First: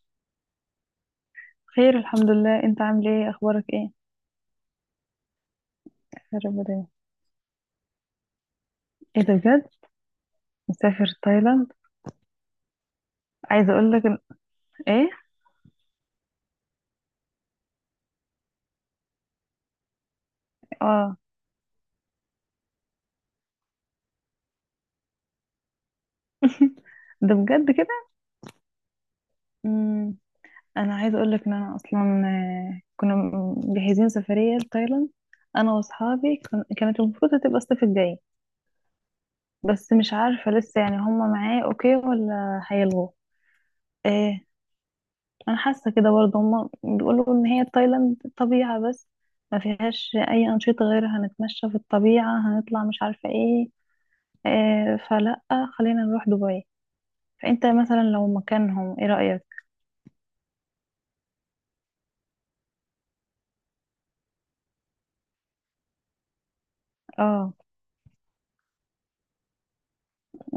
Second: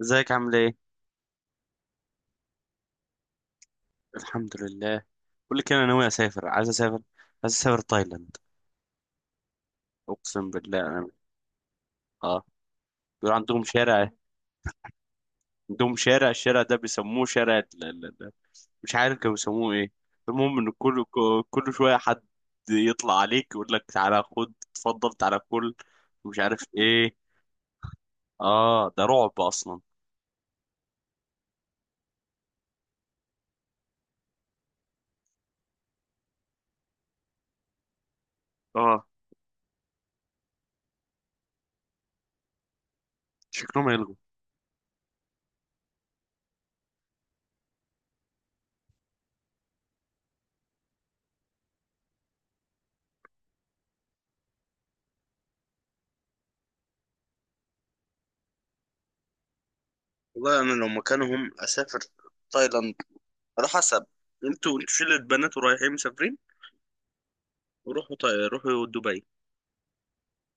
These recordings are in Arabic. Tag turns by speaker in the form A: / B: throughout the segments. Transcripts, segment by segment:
A: ازيك عامل ايه؟
B: خير، الحمد لله. انت عامل ايه؟ اخبارك ايه؟
A: الحمد لله. بقول لك انا ناوي
B: يا
A: اسافر،
B: رب
A: عايز
B: دايما.
A: اسافر عايز اسافر تايلاند.
B: ايه ده؟ بجد؟
A: اقسم بالله انا.
B: مسافر تايلاند؟
A: اه، بيقول عندهم
B: عايزه اقول لك
A: شارع.
B: ان... ايه؟
A: عندهم شارع، الشارع ده بيسموه شارع مش عارف كانوا بيسموه ايه. المهم ان كل
B: اه.
A: كل شويه حد يطلع عليك يقول لك تعالى خد اتفضل تعالى كل مش عارف ايه.
B: ده بجد كده؟
A: اه ده رعب اصلا.
B: امم انا عايزه اقول لك ان انا اصلا كنا مجهزين سفريه لتايلاند. انا واصحابي كانت المفروض هتبقى الصيف الجاي.
A: اه،
B: بس مش عارفه لسه يعني هم معايا اوكي ولا هيلغوا؟
A: شكلهم هيلغوا.
B: انا حاسه كده برضه، هما بيقولوا ان هي تايلاند طبيعه بس، ما فيهاش اي انشطه، غير هنتمشى في الطبيعه، هنطلع، مش عارفه ايه. آه، فلا، خلينا نروح دبي. فانت مثلا لو مكانهم، ايه رايك؟
A: والله انا لو مكانهم اسافر تايلاند، على حسب. انتوا شلة بنات ورايحين مسافرين،
B: اه.
A: روحوا روحوا دبي.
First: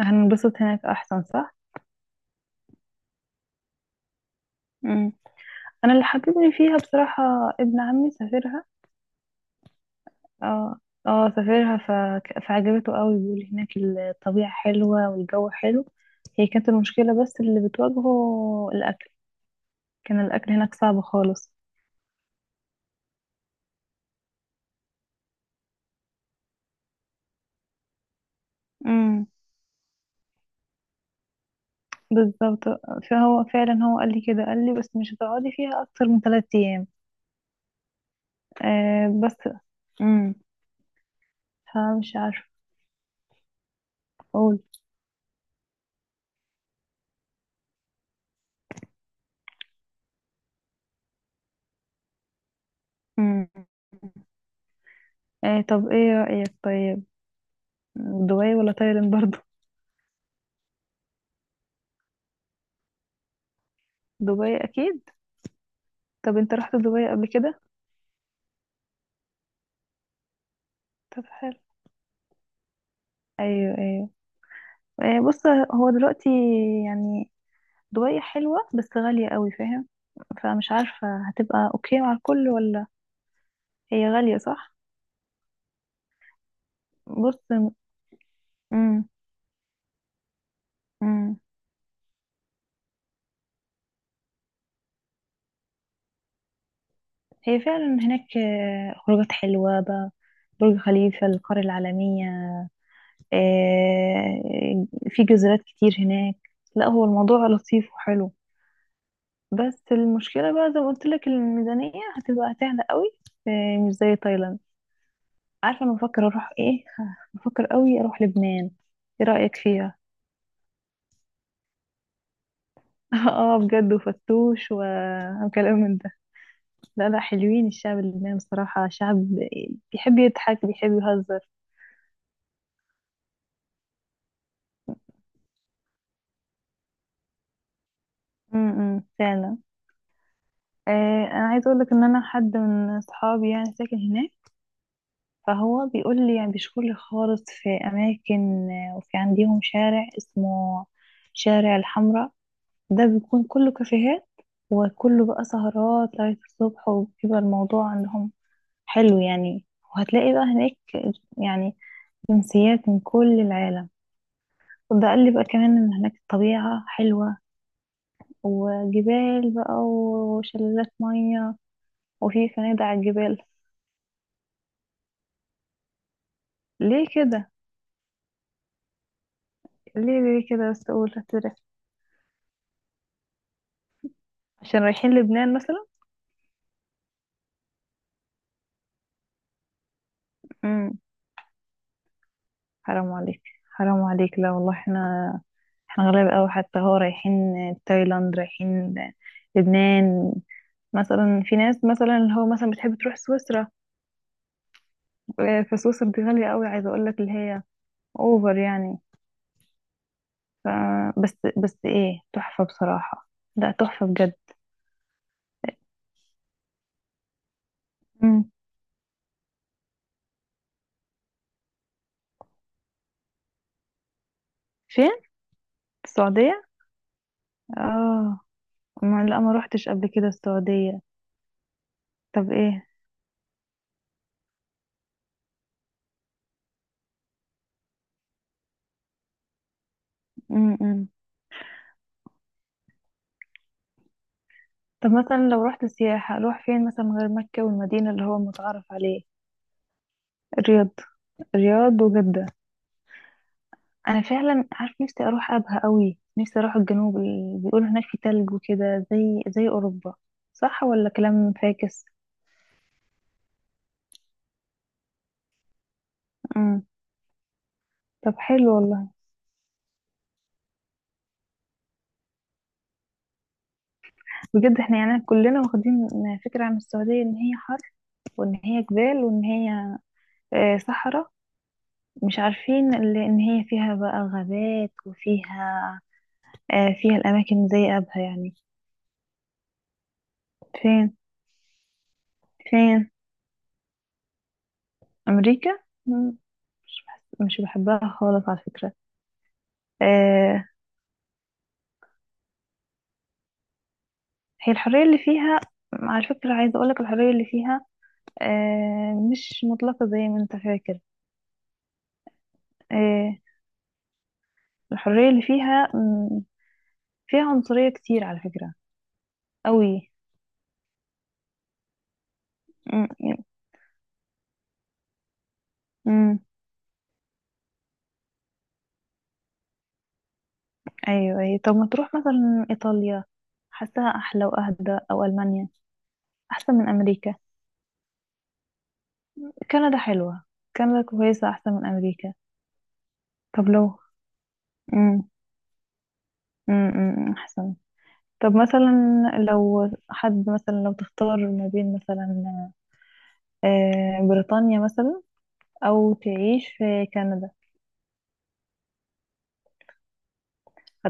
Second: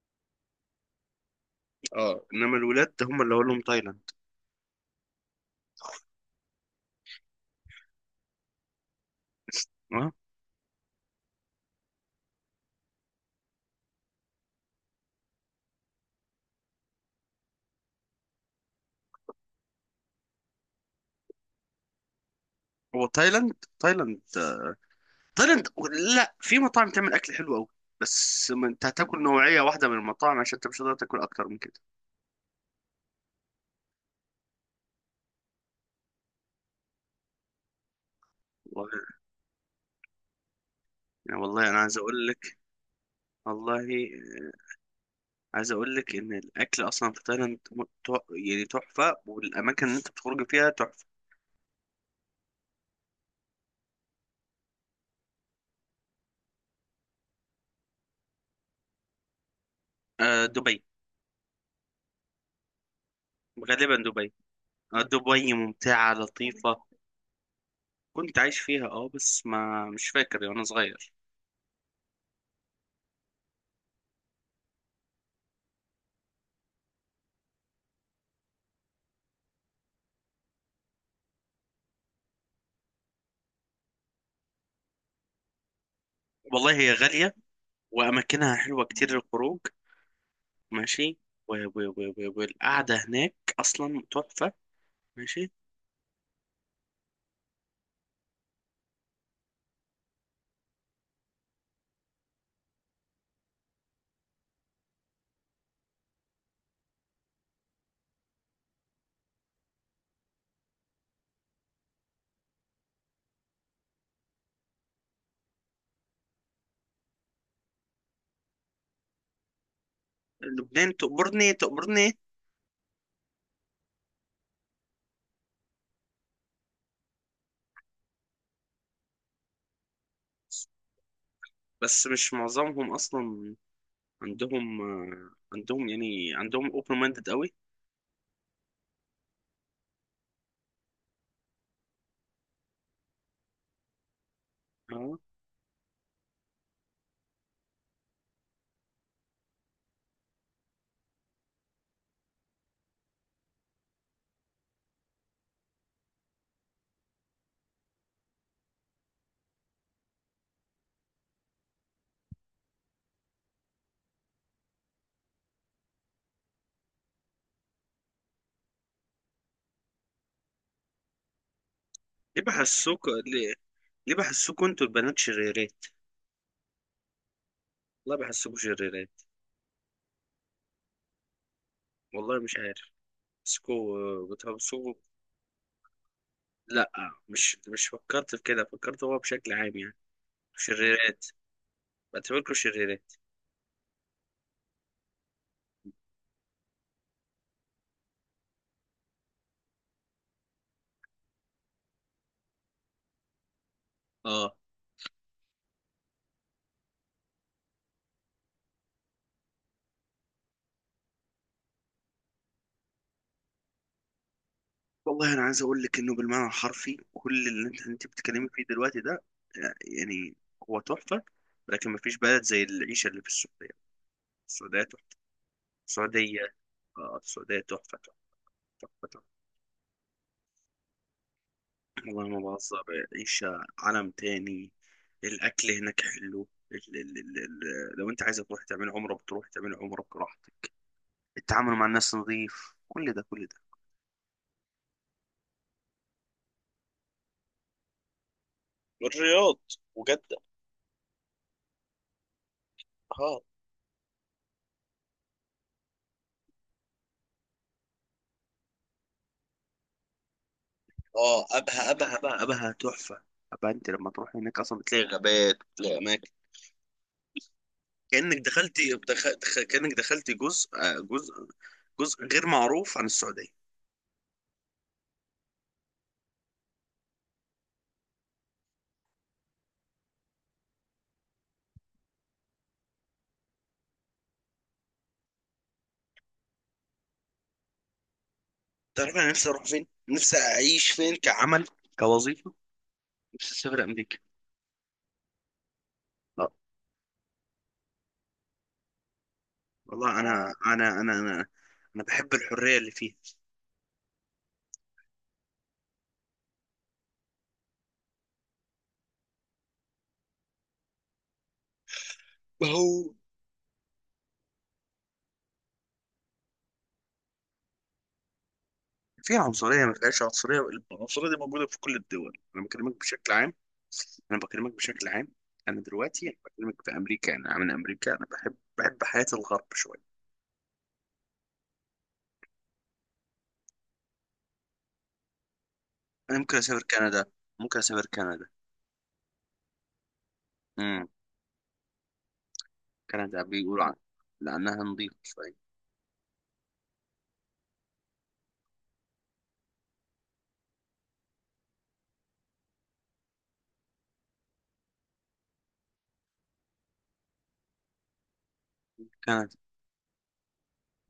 B: هننبسط هناك احسن، صح؟
A: اه، انما الولاد هم اللي اقول لهم تايلاند.
B: مم. انا اللي حببني فيها بصراحه، ابن عمي سافرها.
A: اه،
B: اه. اه، سافرها. فعجبته قوي، بيقول هناك الطبيعه حلوه والجو حلو. هي كانت المشكله بس اللي بتواجهه الاكل، كان الاكل هناك صعب خالص.
A: هو تايلاند تايلاند تايلاند. لا، في مطاعم تعمل اكل حلو قوي، بس ما انت هتاكل
B: امم،
A: نوعيه واحده من المطاعم عشان انت مش هتقدر تاكل اكتر من كده.
B: بالظبط. فهو فعلا، هو قال لي كده، قال لي بس مش هتقعدي فيها اكتر من 3 ايام.
A: والله.
B: آه، بس. امم.
A: يعني والله انا عايز
B: فمش
A: اقول
B: عارفه
A: لك. والله
B: اقول.
A: عايز اقول لك ان الاكل اصلا في تايلاند يعني تحفه، والاماكن اللي انت بتخرج فيها تحفه.
B: امم. آه، طب ايه رايك؟ طيب، دبي ولا تايلاند برضو؟
A: آه دبي، غالبا دبي.
B: دبي
A: آه
B: اكيد.
A: دبي ممتعه
B: طب انت
A: لطيفه.
B: رحت دبي قبل كده؟
A: كنت عايش فيها اه، بس ما مش فاكر يعني، وانا صغير.
B: طب حلو. ايوه، ايوه. آه، بص، هو دلوقتي يعني دبي حلوه بس غاليه قوي، فاهم؟ فمش عارفه هتبقى اوكي مع الكل ولا. هي غاليه، صح؟
A: والله هي غالية،
B: بص.
A: وأماكنها حلوة
B: امم.
A: كتير للخروج. ماشي. والقعدة هناك أصلا تحفة. ماشي.
B: هي فعلا هناك خروجات حلوة بقى، برج خليفة، القرية العالمية، آه، في جزيرات كتير هناك. لا هو الموضوع لطيف وحلو، بس المشكلة بقى زي ما قلت لك الميزانية هتبقى سهلة قوي، مش زي تايلاند. عارفة أنا بفكر أروح إيه؟ بفكر قوي أروح لبنان، إيه رأيك فيها؟
A: لبنان تأمرني تأمرني.
B: اه، بجد، وفتوش وكلام من ده. لا، لا، حلوين، الشعب اللبناني بصراحة شعب بيحب يضحك، بيحب يهزر.
A: بس مش معظمهم أصلا عندهم آه، عندهم يعني عندهم اوبن مايندد قوي.
B: امم، فعلا. آه، انا عايزه اقول لك ان انا حد من صحابي يعني ساكن هناك.
A: اه.
B: فهو بيقول لي يعني بيشكر خالص في اماكن، وفي عندهم شارع اسمه شارع الحمراء، ده بيكون كله كافيهات، وكله بقى سهرات لغايه الصبح، وبيبقى الموضوع عندهم حلو يعني. وهتلاقي بقى هناك يعني جنسيات من كل العالم. وده قال لي بقى كمان ان هناك الطبيعه حلوه، وجبال بقى وشلالات ميه،
A: ليه
B: وفي فنادق على
A: بحسوك
B: الجبال.
A: ليه, ليه بحسوكوا انتوا البنات شريرات؟
B: ليه كده؟
A: والله بحسوكوا شريرات.
B: ليه كده بس، اقول هتدرس.
A: والله مش عارف. بحسوكوا
B: عشان
A: بتحسوكوا
B: رايحين لبنان مثلا.
A: لا، مش فكرت في كده، فكرت هو بشكل عام يعني،
B: امم.
A: شريرات، بعتبركوا
B: حرام
A: شريرات.
B: عليك، حرام عليك، لا والله، احنا غلابة قوي، حتى هو رايحين تايلاند، رايحين لبنان، مثلا في ناس مثلا اللي هو مثلا بتحب تروح سويسرا.
A: اه.
B: فسويسرا دي غالية قوي، عايزة اقول لك اللي هي اوفر يعني. ف بس ايه تحفة بصراحة، لا تحفة بجد.
A: والله انا عايز اقول لك انه بالمعنى الحرفي كل اللي انت بتتكلمي
B: امم.
A: فيه دلوقتي ده يعني هو تحفه، لكن ما فيش بلد زي العيشه اللي في السعوديه. السعوديه تحفه.
B: فين؟
A: السعوديه.
B: السعودية؟
A: آه، السعوديه تحفه تحفه
B: اه،
A: تحفه
B: ما
A: تحفة.
B: لا، ما روحتش قبل كده السعودية.
A: والله ما
B: طب
A: بهزر.
B: ايه؟
A: عيشه عالم تاني. الاكل هناك حلو. لو انت عايز تروح تعمل عمره بتروح تعمل عمره براحتك.
B: امم.
A: التعامل مع الناس نظيف، كل ده كل ده.
B: طب مثلا لو رحت سياحة، اروح فين مثلا غير مكة والمدينة اللي هو متعارف عليه؟
A: الرياض وجدة.
B: الرياض الرياض، وجدة.
A: اه
B: انا فعلا عارف نفسي اروح ابها قوي، نفسي اروح الجنوب، بيقولوا هناك في تلج وكده زي اوروبا. صح ولا
A: اه.
B: كلام
A: ابها
B: فاكس؟
A: ابها بقى ابها تحفه. ابها انت لما تروح هناك اصلا بتلاقي غابات، بتلاقي اماكن
B: امم. طب
A: كانك
B: حلو
A: دخلت.
B: والله.
A: كانك دخلت جزء آه، جزء جزء غير معروف عن السعوديه.
B: بجد احنا يعني كلنا واخدين فكرة عن السعودية ان هي حر، وان هي جبال، وان هي صحراء. مش عارفين ان هي فيها بقى غابات، وفيها آه، فيها الاماكن زي ابها يعني.
A: تعرف انا نفسي اروح فين، نفسي اعيش فين
B: فين؟
A: كعمل، كوظيفه.
B: فين؟
A: نفسي اسافر امريكا.
B: أمريكا؟ مم.
A: لا
B: مش بحبها خالص على فكرة.
A: والله
B: آه.
A: أنا بحب الحريه اللي فيها.
B: هي الحرية اللي فيها، على فكرة عايزة أقولك الحرية اللي فيها مش مطلقة زي ما أنت فاكر.
A: هو.
B: آه. الحرية اللي فيها فيها عنصرية كتير على فكرة.
A: فيها عنصرية، ما
B: أوي.
A: فيهاش عنصرية. العنصرية دي موجودة في كل الدول، أنا بكلمك
B: مم،
A: بشكل عام. أنا بكلمك بشكل عام. أنا دلوقتي
B: مم،
A: بكلمك في أمريكا، أنا من أمريكا، أنا بحب حياة الغرب شوية.
B: أيوة، أيوة، طب ما تروح مثلا إيطاليا، حاساها أحلى وأهدى، أو ألمانيا؟
A: أنا ممكن
B: أحسن
A: أسافر
B: من
A: كندا.
B: أمريكا.
A: ممكن أسافر كندا.
B: كندا حلوة، كندا
A: امم
B: كويسة أحسن من أمريكا.
A: كندا
B: طب
A: بيقولوا عن،
B: لو.
A: لأنها نظيفة
B: مم،
A: شوية.
B: مم، مم، أحسن. طب مثلا لو حد مثلا لو تختار ما بين مثلا بريطانيا مثلا، أو تعيش في كندا؟
A: كندا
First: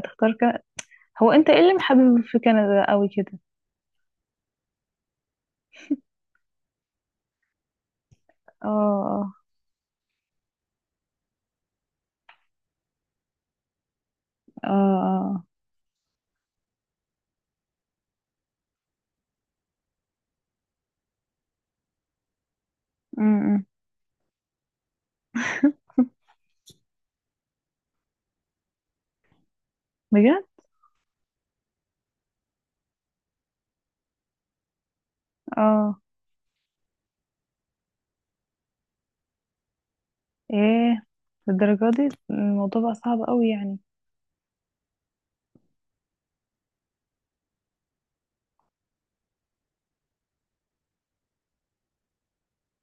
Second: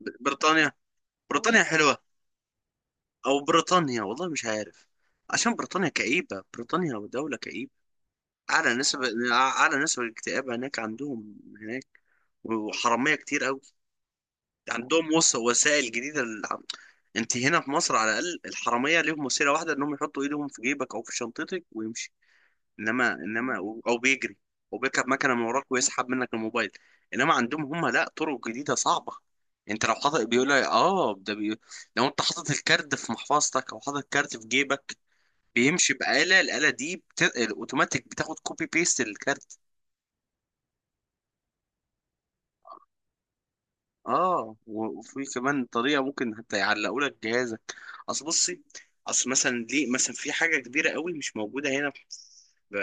B: كندا؟
A: بريطانيا.
B: هو أنت إيه
A: بريطانيا
B: اللي
A: حلوة.
B: محبب في كندا أوي كده؟
A: أو بريطانيا، والله مش عارف. عشان بريطانيا كئيبة، بريطانيا دولة كئيبة. أعلى نسبة
B: اه.
A: أعلى نسبة الاكتئاب هناك، عندهم هناك. وحرامية كتير أوي.
B: اه،
A: عندهم
B: اه، آه.
A: وسائل جديده انت هنا في مصر على الاقل الحراميه ليهم وسيله واحده، انهم يحطوا ايدهم في جيبك او في شنطتك ويمشي. انما
B: م-
A: انما
B: م.
A: او بيجري، او بيركب مكنه من وراك ويسحب منك الموبايل. انما عندهم هم لا، طرق جديده صعبه. انت لو حاطط،
B: بجد؟
A: بيقول لك اه ده لو انت حاطط الكارد في محفظتك، او حاطط الكارد في جيبك، بيمشي
B: اه،
A: بآلة. الآلة دي الاوتوماتيك بتاخد كوبي بيست للكارد.
B: ايه؟ للدرجة دي الموضوع بقى صعب أوي يعني؟
A: اه، وفي كمان طريقه ممكن حتى يعلقوا لك جهازك. اصل بصي، اصل مثلا ليه مثلا في حاجه كبيره قوي مش موجوده هنا في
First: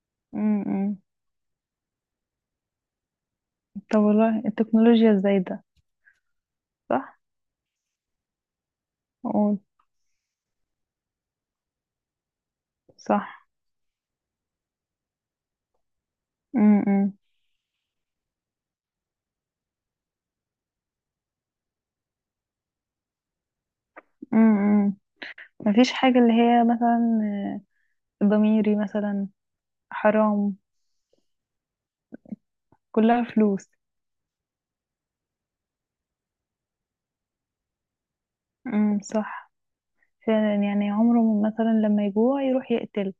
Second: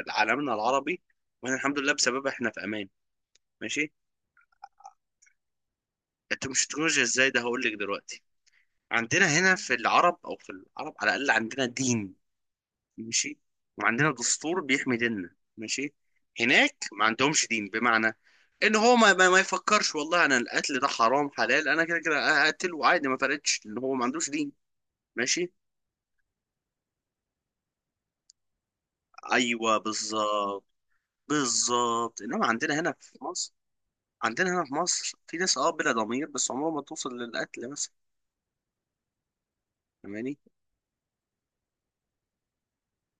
A: عالمنا
B: م- م.
A: العربي، واحنا الحمد لله بسببها احنا في امان. ماشي.
B: طب والله التكنولوجيا الزايدة.
A: انت مش تكنولوجيا،
B: صح.
A: ازاي ده هقول لك دلوقتي. عندنا هنا
B: قول.
A: في العرب، او في العرب على الاقل عندنا دين. ماشي.
B: صح.
A: وعندنا دستور بيحمي ديننا. ماشي. هناك ما
B: امم،
A: عندهمش دين، بمعنى ان هو ما يفكرش والله انا القتل ده حرام حلال، انا كده كده هقتل وعادي، ما فرقتش ان هو ما عندوش دين.
B: امم.
A: ماشي.
B: مفيش حاجة اللي هي مثلا، ضميري مثلا،
A: ايوه
B: حرام.
A: بالظبط. بالظبط انما عندنا هنا في
B: كلها
A: مصر
B: فلوس.
A: عندنا هنا في مصر في ناس بلا ضمير، بس عمرهم ما توصل للقتل مثلا،
B: امم، صح.
A: فاهماني.
B: فعلا يعني عمره ما مثلا لما يجوع يروح يقتل.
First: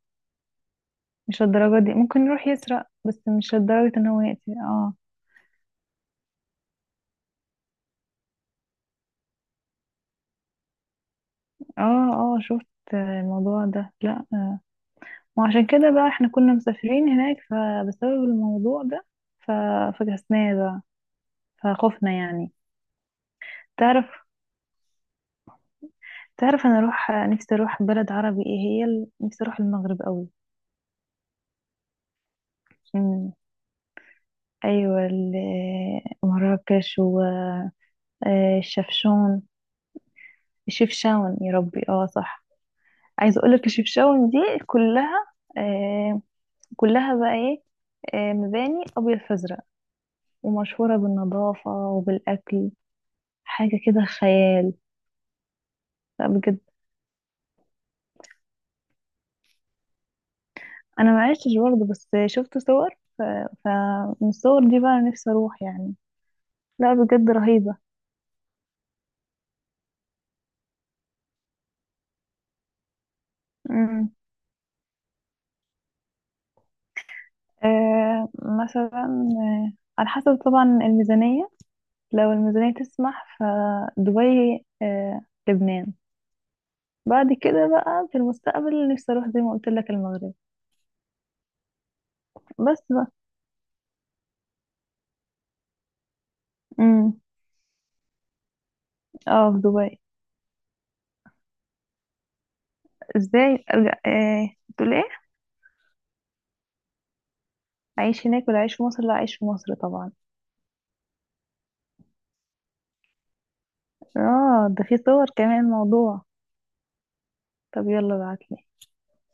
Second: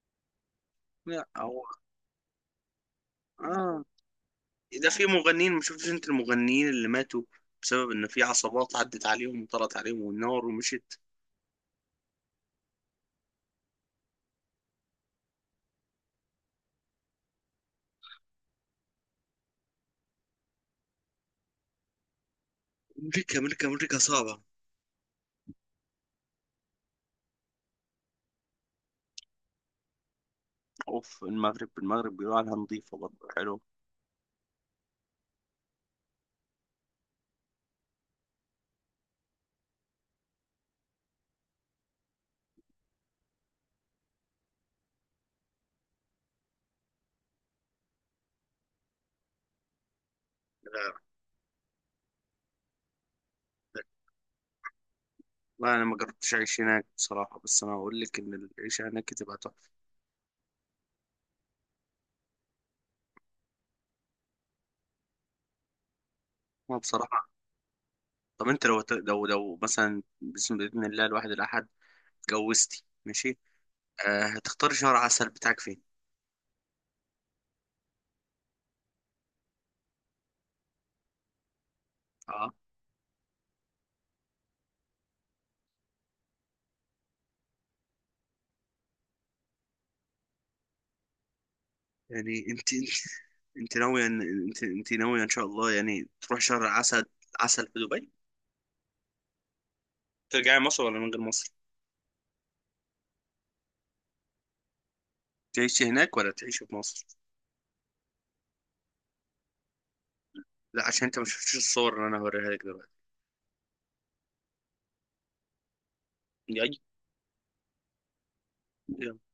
A: لا،
B: مش
A: او.
B: الدرجة دي، ممكن يروح يسرق بس مش
A: اه،
B: لدرجة ان هو يقتل،
A: ده
B: اه.
A: في مغنيين ما شفتش انت المغنيين اللي ماتوا بسبب ان في عصابات عدت عليهم وطلعت عليهم والنار ومشت.
B: اه، اه، شفت الموضوع ده. لا، آه. وعشان كده بقى احنا كنا مسافرين هناك فبسبب الموضوع ده ف- فكسناه بقى، فخفنا يعني.
A: امريكا امريكا امريكا
B: تعرف،
A: صعبه.
B: تعرف انا اروح نفسي اروح بلد عربي، ايه هي نفسي اروح المغرب قوي.
A: اوف المغرب. المغرب بيقولوا عليها نظيفه برضه،
B: امم.
A: حلو.
B: ايوه، مراكش والشفشون. الشفشاون، يا ربي، اه، صح. عايزه اقول لك الشفشاون دي كلها آه كلها بقى ايه، مباني ابيض فازرق،
A: لا.
B: ومشهوره بالنظافه وبالاكل. حاجه كده خيال.
A: لا، انا ما
B: لا،
A: جربتش
B: بجد.
A: اعيش هناك بصراحه، بس انا هقول لك ان العيشه هناك تبقى تحفه.
B: انا ما عشتش برضه بس شفت صور، ف... فمن الصور دي بقى نفسي اروح يعني.
A: أنا
B: لا،
A: بصراحه.
B: بجد رهيبه.
A: طب انت لو مثلا، بسم باذن الله الواحد الاحد اتجوزتي ماشي،
B: امم.
A: آه هتختاري شهر عسل بتاعك فين؟
B: آه، مثلا. آه، على حسب طبعا الميزانيه، لو
A: اه.
B: الميزانيه تسمح فدبي. لبنان. بعد كده بقى في المستقبل نفسي اروح زي ما قلت لك المغرب.
A: يعني انت
B: بس
A: انت،
B: بقى.
A: انت ناويه ان انت ناويه ان شاء الله يعني تروح شهر عسل،
B: امم.
A: عسل في دبي.
B: اه، في دبي.
A: ترجعي مصر ولا من غير مصر؟
B: ازاي ارجع؟ ايه تقول؟ ايه؟
A: تعيشي هناك ولا تعيشي في مصر؟
B: اعيش هناك ولا اعيش في مصر؟ لا، اعيش في مصر طبعا.
A: لا، عشان انت ما شفتش الصور اللي انا هوريها لك دلوقتي.
B: اه، ده في صور كمان الموضوع؟ طب يلا ابعتلي.
A: اي.